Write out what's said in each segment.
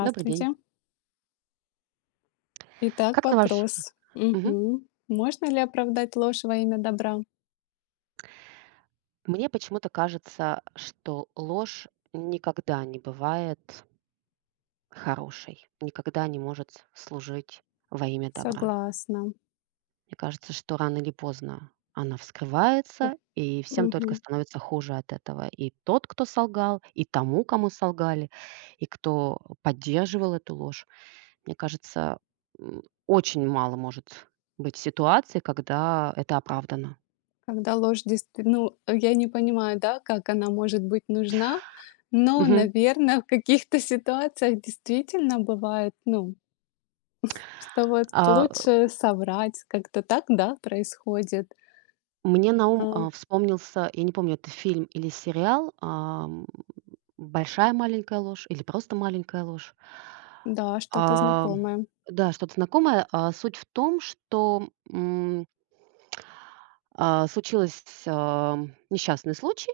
Добрый день. Итак, Как на ваш. вопрос. Мгм. Мгм. Можно ли оправдать ложь во имя добра? Мне почему-то кажется, что ложь никогда не бывает хорошей, никогда не может служить во имя добра. Согласна. Мне кажется, что рано или поздно она П- вскрывается, и всем только мгм. становится хуже от этого. И тот, кто солгал, и тому, кому солгали, и кто поддерживал эту ложь. Мне кажется, очень мало может быть ситуаций, когда это оправдано. Когда ложь действительно... Ну, я не понимаю, да, как она может быть нужна, но, Мгм. наверное, в каких-то ситуациях действительно бывает, ну, что вот А лучше соврать, как-то так, да, происходит. Мне на ум А, вспомнился, я не помню, это фильм или сериал, «Большая маленькая ложь» или просто «Маленькая ложь». да, что-то А, знакомое. да, что-то знакомое. Суть в том, что случилось несчастный случай.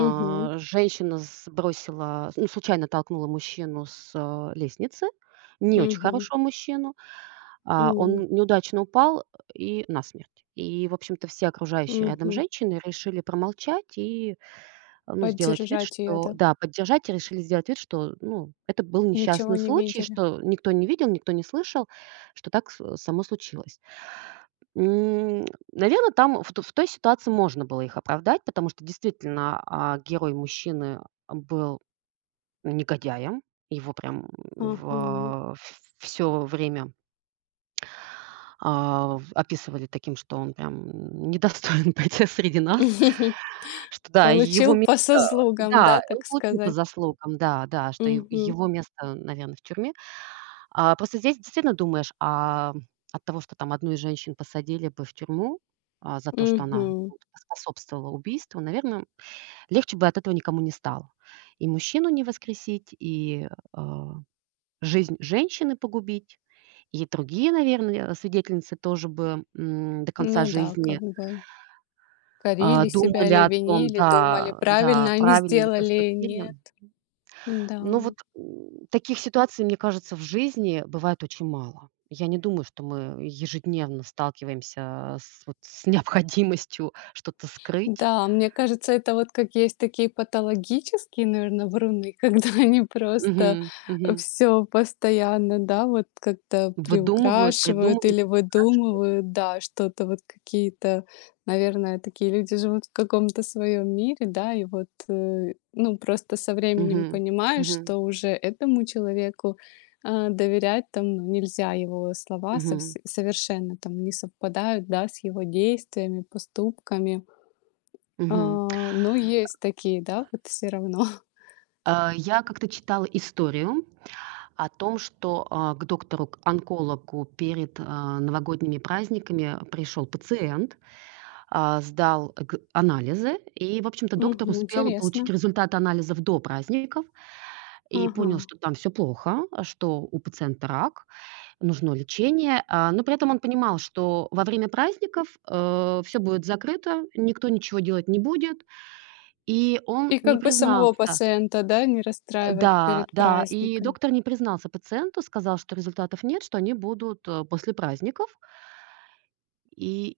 Мгм. Женщина сбросила, ну, случайно толкнула мужчину с лестницы, не очень Мгм. хорошего мужчину. Он М. неудачно упал и насмерть. И, в общем-то, все окружающие рядом женщины решили промолчать и, ну, сделать вид, Поддержать ее, что да? да, поддержать, и решили сделать вид, что, ну, это был Ничего несчастный не случай, видели. что никто не видел, никто не слышал, что так само случилось. Наверное, там в той ситуации можно было их оправдать, потому что действительно герой мужчины был негодяем, его прям Ага. все время а, в описывали таким, что он прям недостоин быть среди нас, что да, его Получил место, по заслугам, да, да, он так получил по сказать? заслугам, да, да, что ев Мгм. его место, наверное, в тюрьме. Просто здесь действительно думаешь, от того, что там одну из женщин посадили бы в тюрьму, за то, что она Мгм. вот поспособствовала убийству, наверное, легче бы от этого никому не стало. И мужчину не воскресить, и а жизнь женщины погубить. И другие, наверное, свидетельницы тоже бы, до конца Ну да, жизни, как бы а, корили себя думали или о том, винили, думали, да, да, правильно они правильно ли сделали, поступили. нет. Да. Ну вот, таких ситуаций, мне кажется, в жизни бывает очень мало. Я не думаю, что мы ежедневно сталкиваемся с вот с необходимостью что-то скрыть. Да, мне кажется, это вот как есть такие патологические, наверное, вруны, когда они просто Мгм, мгм. все постоянно, да, вот как-то Выдумывают, приукрашивают придумывают, или приукрашивают. выдумывают, да, что-то вот какие-то, наверное, такие люди живут в каком-то своем мире, да, и вот, э, ну, просто со временем Мгм, понимаешь, мгм, что уже этому человеку, а, доверять там, ну, нельзя, его слова мгм, совсе совершенно там не совпадают, да, с его действиями, поступками. А, мгм. ну, есть такие, да, вот все равно. Я как-то читала историю о том, что, к доктору-онкологу перед, новогодними праздниками пришел пациент, сдал г анализы, и, в общем-то, доктор Мгм, успел получить интересно. результаты анализов до праздников и Ага. понял, что там все плохо, что у пациента рак, нужно лечение. Но при этом он понимал, что во время праздников все будет закрыто, никто ничего делать не будет, и он И не как бы самого признался, пациента, да, не расстраивать да, перед да, и праздником. доктор не признался пациенту, сказал, что результатов нет, что они будут, после праздников. И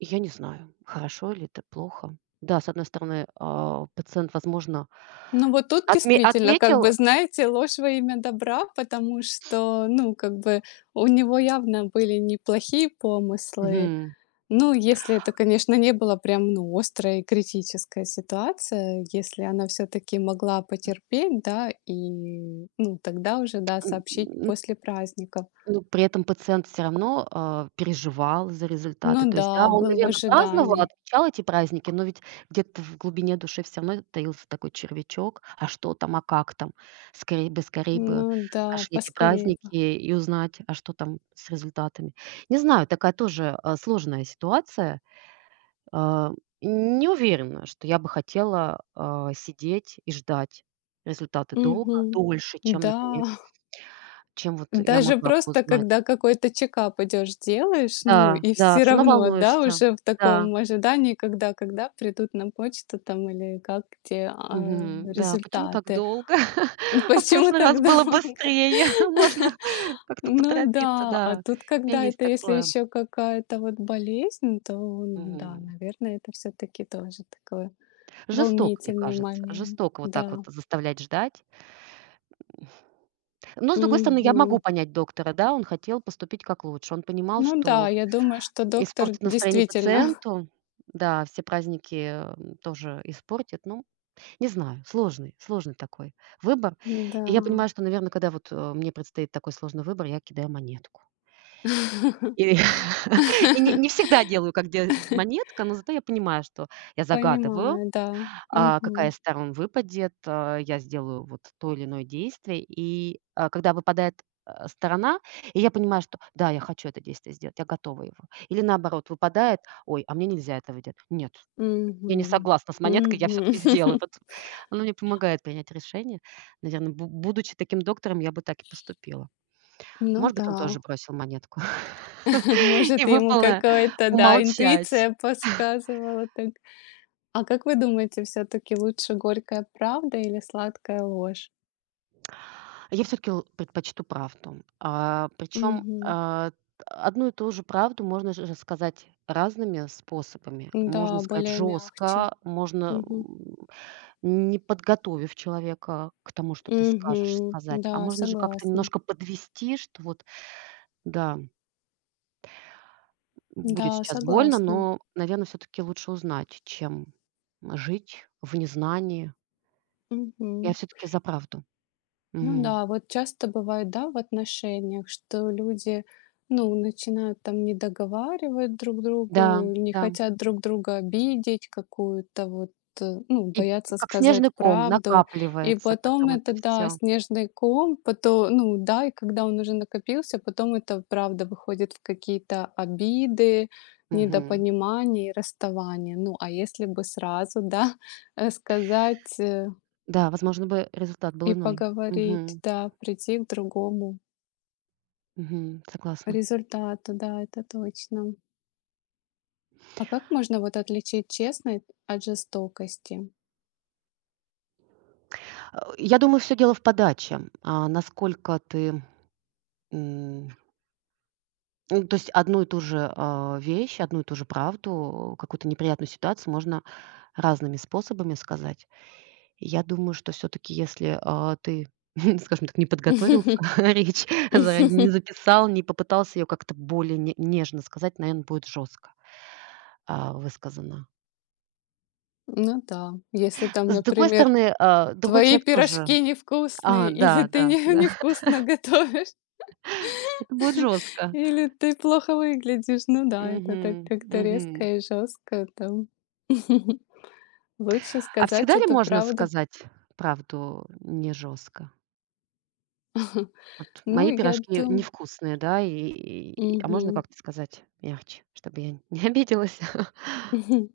я не знаю, хорошо ли это, плохо. Да, с одной стороны, пациент, возможно, Ну, вот тут действительно, как отметил. бы, знаете, ложь во имя добра, потому что, ну, как бы, у него явно были неплохие помыслы. Мгм. Ну, если это, конечно, не была прям, ну, острая и критическая ситуация, если она все таки могла потерпеть, да, и, ну, тогда уже, да, сообщить м, после праздника. Ну, при этом пациент все равно, переживал за результаты. Ну То есть, да, да, он, был в наверно, праздновал, ожидании. отмечал эти праздники, но ведь где-то в глубине души все равно таился такой червячок: «А что там? А как там?» Скорей бы, скорей бы Ну да, прошли эти поскорее бы. праздники и узнать, а что там с результатами. Не знаю, такая тоже, сложная ситуация. А, Не уверена, что я бы хотела, сидеть и ждать результаты долго, Мгм. дольше, чем, Да, например, чем вот я даже могла бы просто узнать. когда какой-то чекап идёшь, делаешь, ну, Да, и да, все все равно равно, да, волнуешься. уже в Да, таком ожидании, когда придут на почту там или как те, а, мгм. Да, почему так результаты. долго? А в Почему прошлый так раз было долго? быстрее. Можно как-то Ну поторопиться, да, а да. тут, У меня когда есть это если такое. еще какая-то вот болезнь, то, ну да, Мгм. наверное, это все таки тоже такое. Жестоко, мне Волнительный кажется. момент, Жестоко вот так да. вот заставлять ждать. Но, с другой стороны, я могу Мгм. понять доктора, да, он хотел поступить как лучше. Он понимал, Ну что да, я думаю, что доктор испортит настроение действительно. пациенту. Да, все праздники, тоже испортит. Ну, не знаю, сложный, сложный такой выбор. Да. И я понимаю, что, наверное, когда вот, мне предстоит такой сложный выбор, я кидаю монетку. И и не всегда делаю, как делает монетка, но зато я понимаю, что я загадываю, Понимаю, да. Какая Мгм. из сторон выпадет, я сделаю вот то или иное действие. И, когда выпадает, сторона, и я понимаю, что да, я хочу это действие сделать, я готова его. Или наоборот, выпадает: «Ой, а мне нельзя этого делать». Нет, я не Мгм. согласна с монеткой, я все Мгм. таки сделаю. Вот она мне помогает принять решение. Наверное, будучи таким доктором, я бы так и поступила. Ну Может быть, да. он тоже бросил монетку, и Может, ему выпало какая-то, да, умолчать. интуиция подсказывала так. А как вы думаете, все таки лучше горькая правда или сладкая ложь? Я все таки предпочту правду. Причем, Мгм. а, одну и ту же правду можно же рассказать разными способами. Можно Да, сказать более мягче. жестко, можно, Мгм. м, не подготовив человека к тому, что ты скажешь, Мгм. сказать. А Да, можно же как-то согласна. немножко подвести, что вот. Да, будет Да, сейчас больно, согласна. но, наверное, все таки лучше узнать, чем жить в незнании. Я Мгм. все таки за правду. Ну Мгм. да, вот часто бывает, да, в отношениях, что люди, ну, начинают там не договаривать друг Да, другу, не да. хотят друг друга обидеть какую-то вот, э, ну, И боятся как снежный сказать ком правду. И накапливается потом потом это это, да, все. снежный ком, потом, ну, да, и когда он уже накопился, потом это правда выходит в какие-то обиды, Мгм. недопонимания и расставания. Ну, а если бы сразу, да, э, сказать, э. Да, возможно бы результат был И иной. поговорить, Мгм, да, прийти к другому мгм, согласна. результату, да, это точно. А как можно вот отличить честность от жестокости? Я думаю, все дело в подаче. Насколько ты, м, ну, то есть одну и ту же, вещь, одну и ту же правду, какую-то неприятную ситуацию можно разными способами сказать. Я думаю, что все таки если, ты, скажем так, не подготовился, речь заранее не записал, не попытался ее как-то более не нежно сказать, наверное, будет жестко высказано. Ну да, если там, С другой например, стороны, другой твои человек тоже. пирожки невкусные, или Да, ты да, не да, невкусно готовишь, это будет жестко. или ты плохо выглядишь. Ну да, это Мгм, так как-то мгм. резко и жестко там. Лучше А сказать всегда ли эту можно правду. сказать правду не жестко? Вот Ну, мои я пирожки невкусные, да, а можно думаю. как-то сказать мягче, чтобы я не обиделась? Мгм.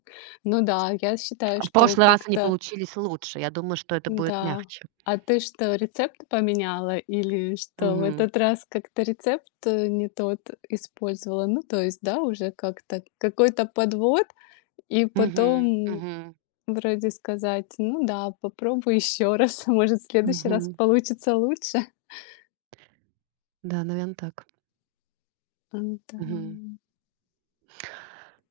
Ну да, я считаю, А в что прошлый раз они как-то получились лучше. Я думаю, что это будет да. мягче. А ты что, рецепт поменяла или что в Мгм. этот раз как-то рецепт, э, не тот использовала? Ну, то есть, да, уже как-то какой-то подвод и Мгм. потом Мгм. вроде сказать: "Ну да, попробуй еще раз, может, в следующий раз Мгм. получится лучше". Да, наверное, так. М, да. Мгм.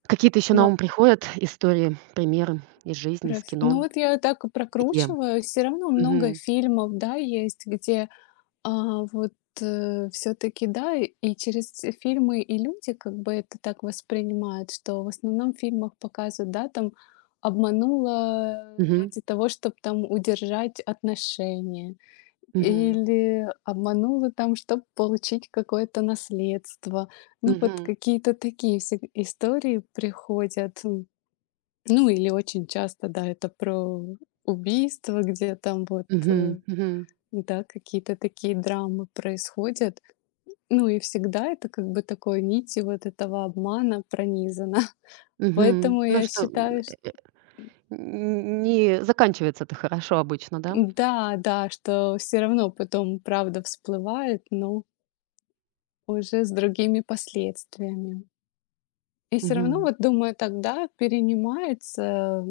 Какие-то еще на Но ум приходят истории, примеры из жизни, про из ф ну, кино? вот я так и Где? прокручиваю, все равно много Мгм. фильмов, да, есть, где... А, вот, все таки да, и через те фильмы и люди как бы это так воспринимают, что в основном в фильмах показывают, да, там обманула Мгм. ради того, чтобы там удержать отношения, Мгм. или обманула там, чтобы получить какое-то наследство. Ну, вот Мгм. какие-то такие всег истории приходят. М. Ну, или очень часто, да, это про убийство, где там вот, Мгм. э, Мгм. да, какие-то такие драмы происходят. Ну и всегда это как бы такой нитью вот этого обмана пронизано. Мгм. Поэтому Ну, я что, считаю, не заканчивается это хорошо обычно, да? да, да, что все равно потом правда всплывает, но уже с другими последствиями. И все равно, Мгм. вот думаю, тогда перенимается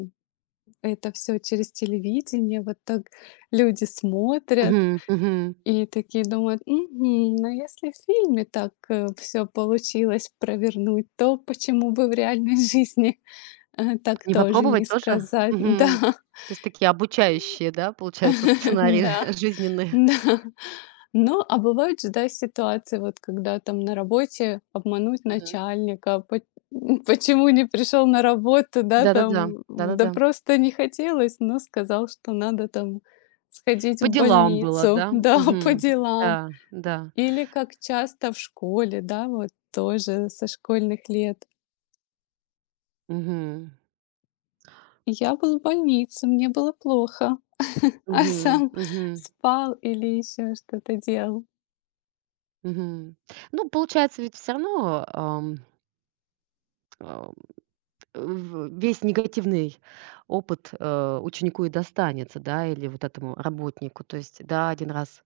это все через телевидение, вот так люди смотрят. Мгм. Мгм. И такие думают: "Мгм, но если в фильме так, все получилось провернуть, то почему бы в реальной жизни, э, так Не тоже не попробовать тоже? сказать?" Мгм. Да, То есть такие обучающие, да, получаются сценарии да, жизненные? да. Но, а бывают же, да, ситуации, вот когда там на работе обмануть начальника, поч почему не пришел на работу, да, Да-да-да, там, да да-да-да. просто не хотелось, но сказал, что надо там сходить По в делам было, больницу, да? да, по Мгм. делам. Да, да. Или как часто в школе, да, вот тоже со школьных лет. Мгм. Я был в больнице, мне было плохо, а Мгм. сам Мгм. спал или еще что-то делал. Мгм. Ну, получается, ведь все равно, ам, а, в весь негативный опыт, ученику и достанется, да, или вот этому работнику. То есть, да, один раз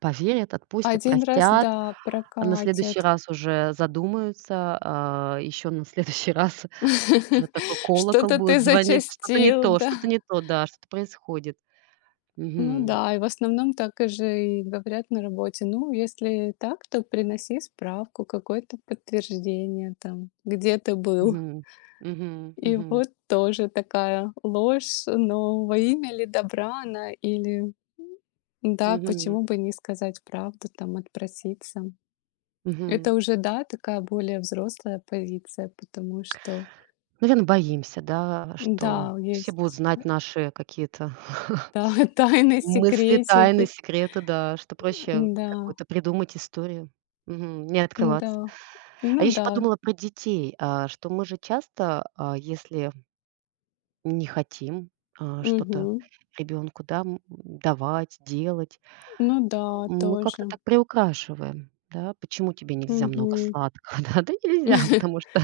поверят, отпустят, Один раз, простят, да, а на следующий прокатит. раз уже задумаются, а еще на следующий раз уже такой колокол Что-то ты будет звонить: «Что-то не зачастил, то, да. что-то не то, да, что-то происходит». Ну Мгм. да, и в основном так и же и говорят на работе. Ну, если так, то приноси справку, какое-то подтверждение там, где ты был. Мгм. Мгм. И Мгм. вот тоже такая ложь, но во имя ли добра она, или да, Мгм. почему бы не сказать правду, там отпроситься. Мгм. Это уже, да, такая более взрослая позиция, потому что, Наверно, боимся, да, что да, все будут есть, знать наши какие-то да, тайны, мысли, тайны, секретики, секреты, да, что проще да, какую-то придумать историю. Мгм. Не да, открываться. А я ну еще да, подумала про детей, что мы же часто, если не хотим, что-то мгм, ребенку, да, давать, делать. ну да, Мы как-то тоже, так приукрашиваем, да. Почему тебе нельзя много мгм. сладкого, да? Да нельзя, потому что,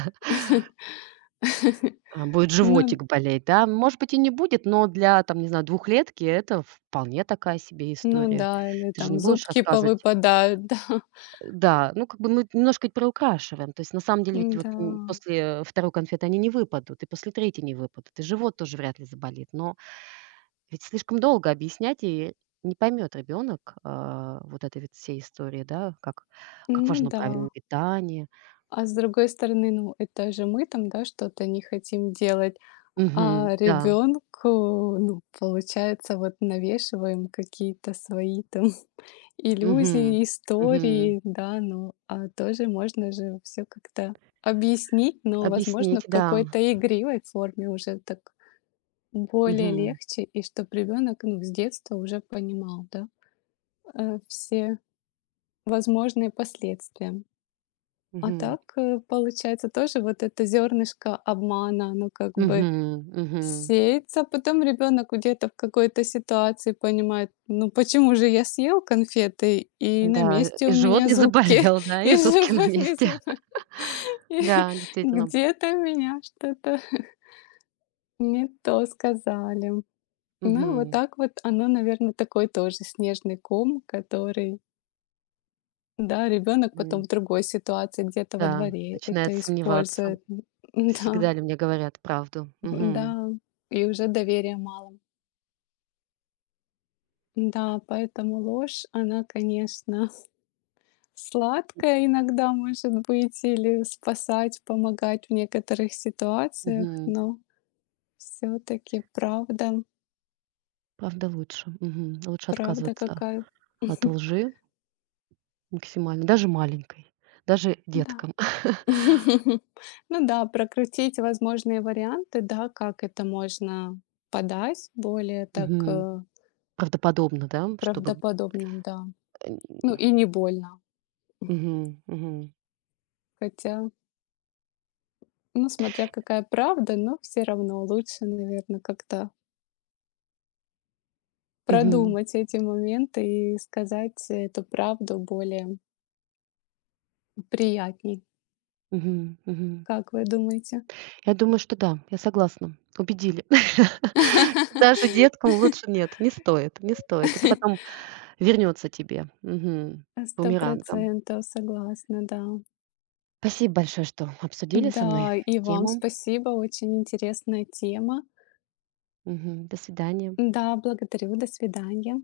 будет Ну, животик болеть, да. Может быть, и не будет, но для, там, не знаю, двухлетки это вполне такая себе ну история. да, или Ты же не там будешь зубки рассказывать. повыпадают, да, Да, ну, как бы мы немножко ведь приукрашиваем. То есть на самом деле ведь вот, да. м, после второй конфеты они не выпадут, и после третьей не выпадут, и живот тоже вряд ли заболит. Но ведь слишком долго объяснять, и не поймет ребенок, вот этой вот всей истории, да, как Ну важно да. правильное питание. А с другой стороны, ну, это же мы там, да, что-то не хотим делать, Мгм. а Да. ребенку, ну, получается, вот навешиваем какие-то свои там Мгм. иллюзии, Мгм. истории, да, ну, а тоже можно же все как-то объяснить, но, возможно, Объяснить, в да. какой-то игривой форме уже так более Мгм. легче, и чтоб ребенок, ну, с детства уже понимал, да, э, все возможные последствия. А Мгм. так, э, получается, тоже вот это зернышко обмана, оно как бы Мгм. Мгм. сеется, а потом ребенок где-то в какой-то ситуации понимает, ну почему же я съел конфеты, и на Да, месте и у живот меня не зубки, заболел, да, и и зубки на живот не месте. И Да, действительно. где-то меня что-то не то сказали. Ну, вот Мгм. так вот оно, наверное, такой тоже снежный ком, который, да, ребенок потом М, в другой ситуации, где-то во да, дворе начинает это сомневаться, использует. Да. всегда ли мне говорят правду. Мгм. Да, и уже доверия мало. Да, поэтому ложь, она, конечно, сладкая иногда может быть или спасать, помогать в некоторых ситуациях, Мгм. но все таки правда, Правда лучше. Мгм. Лучше правда отказываться какая... от лжи максимально, даже маленькой, даже Да. деткам. Ну да, прокрутить возможные варианты, да, как это можно подать более так, Мгм. э, Правдоподобно, да, чтобы правдоподобно, да. э, Ну и не больно. Мгм, мгм, Хотя... Ну, смотря какая правда, но все равно лучше, наверное, как-то мгм, продумать эти моменты и сказать эту правду более приятней. мгм, мгм. Как вы думаете? Я думаю, что да, я согласна. Убедили. Даже деткам лучше. Нет, не стоит, не стоит. Это потом вернется тебе, Сто бумерангом. процентов согласна, да. Спасибо большое, что обсудили со мной Да, и вам тему. спасибо, очень интересная тема. Мгм. До свидания. Да, благодарю, до свидания.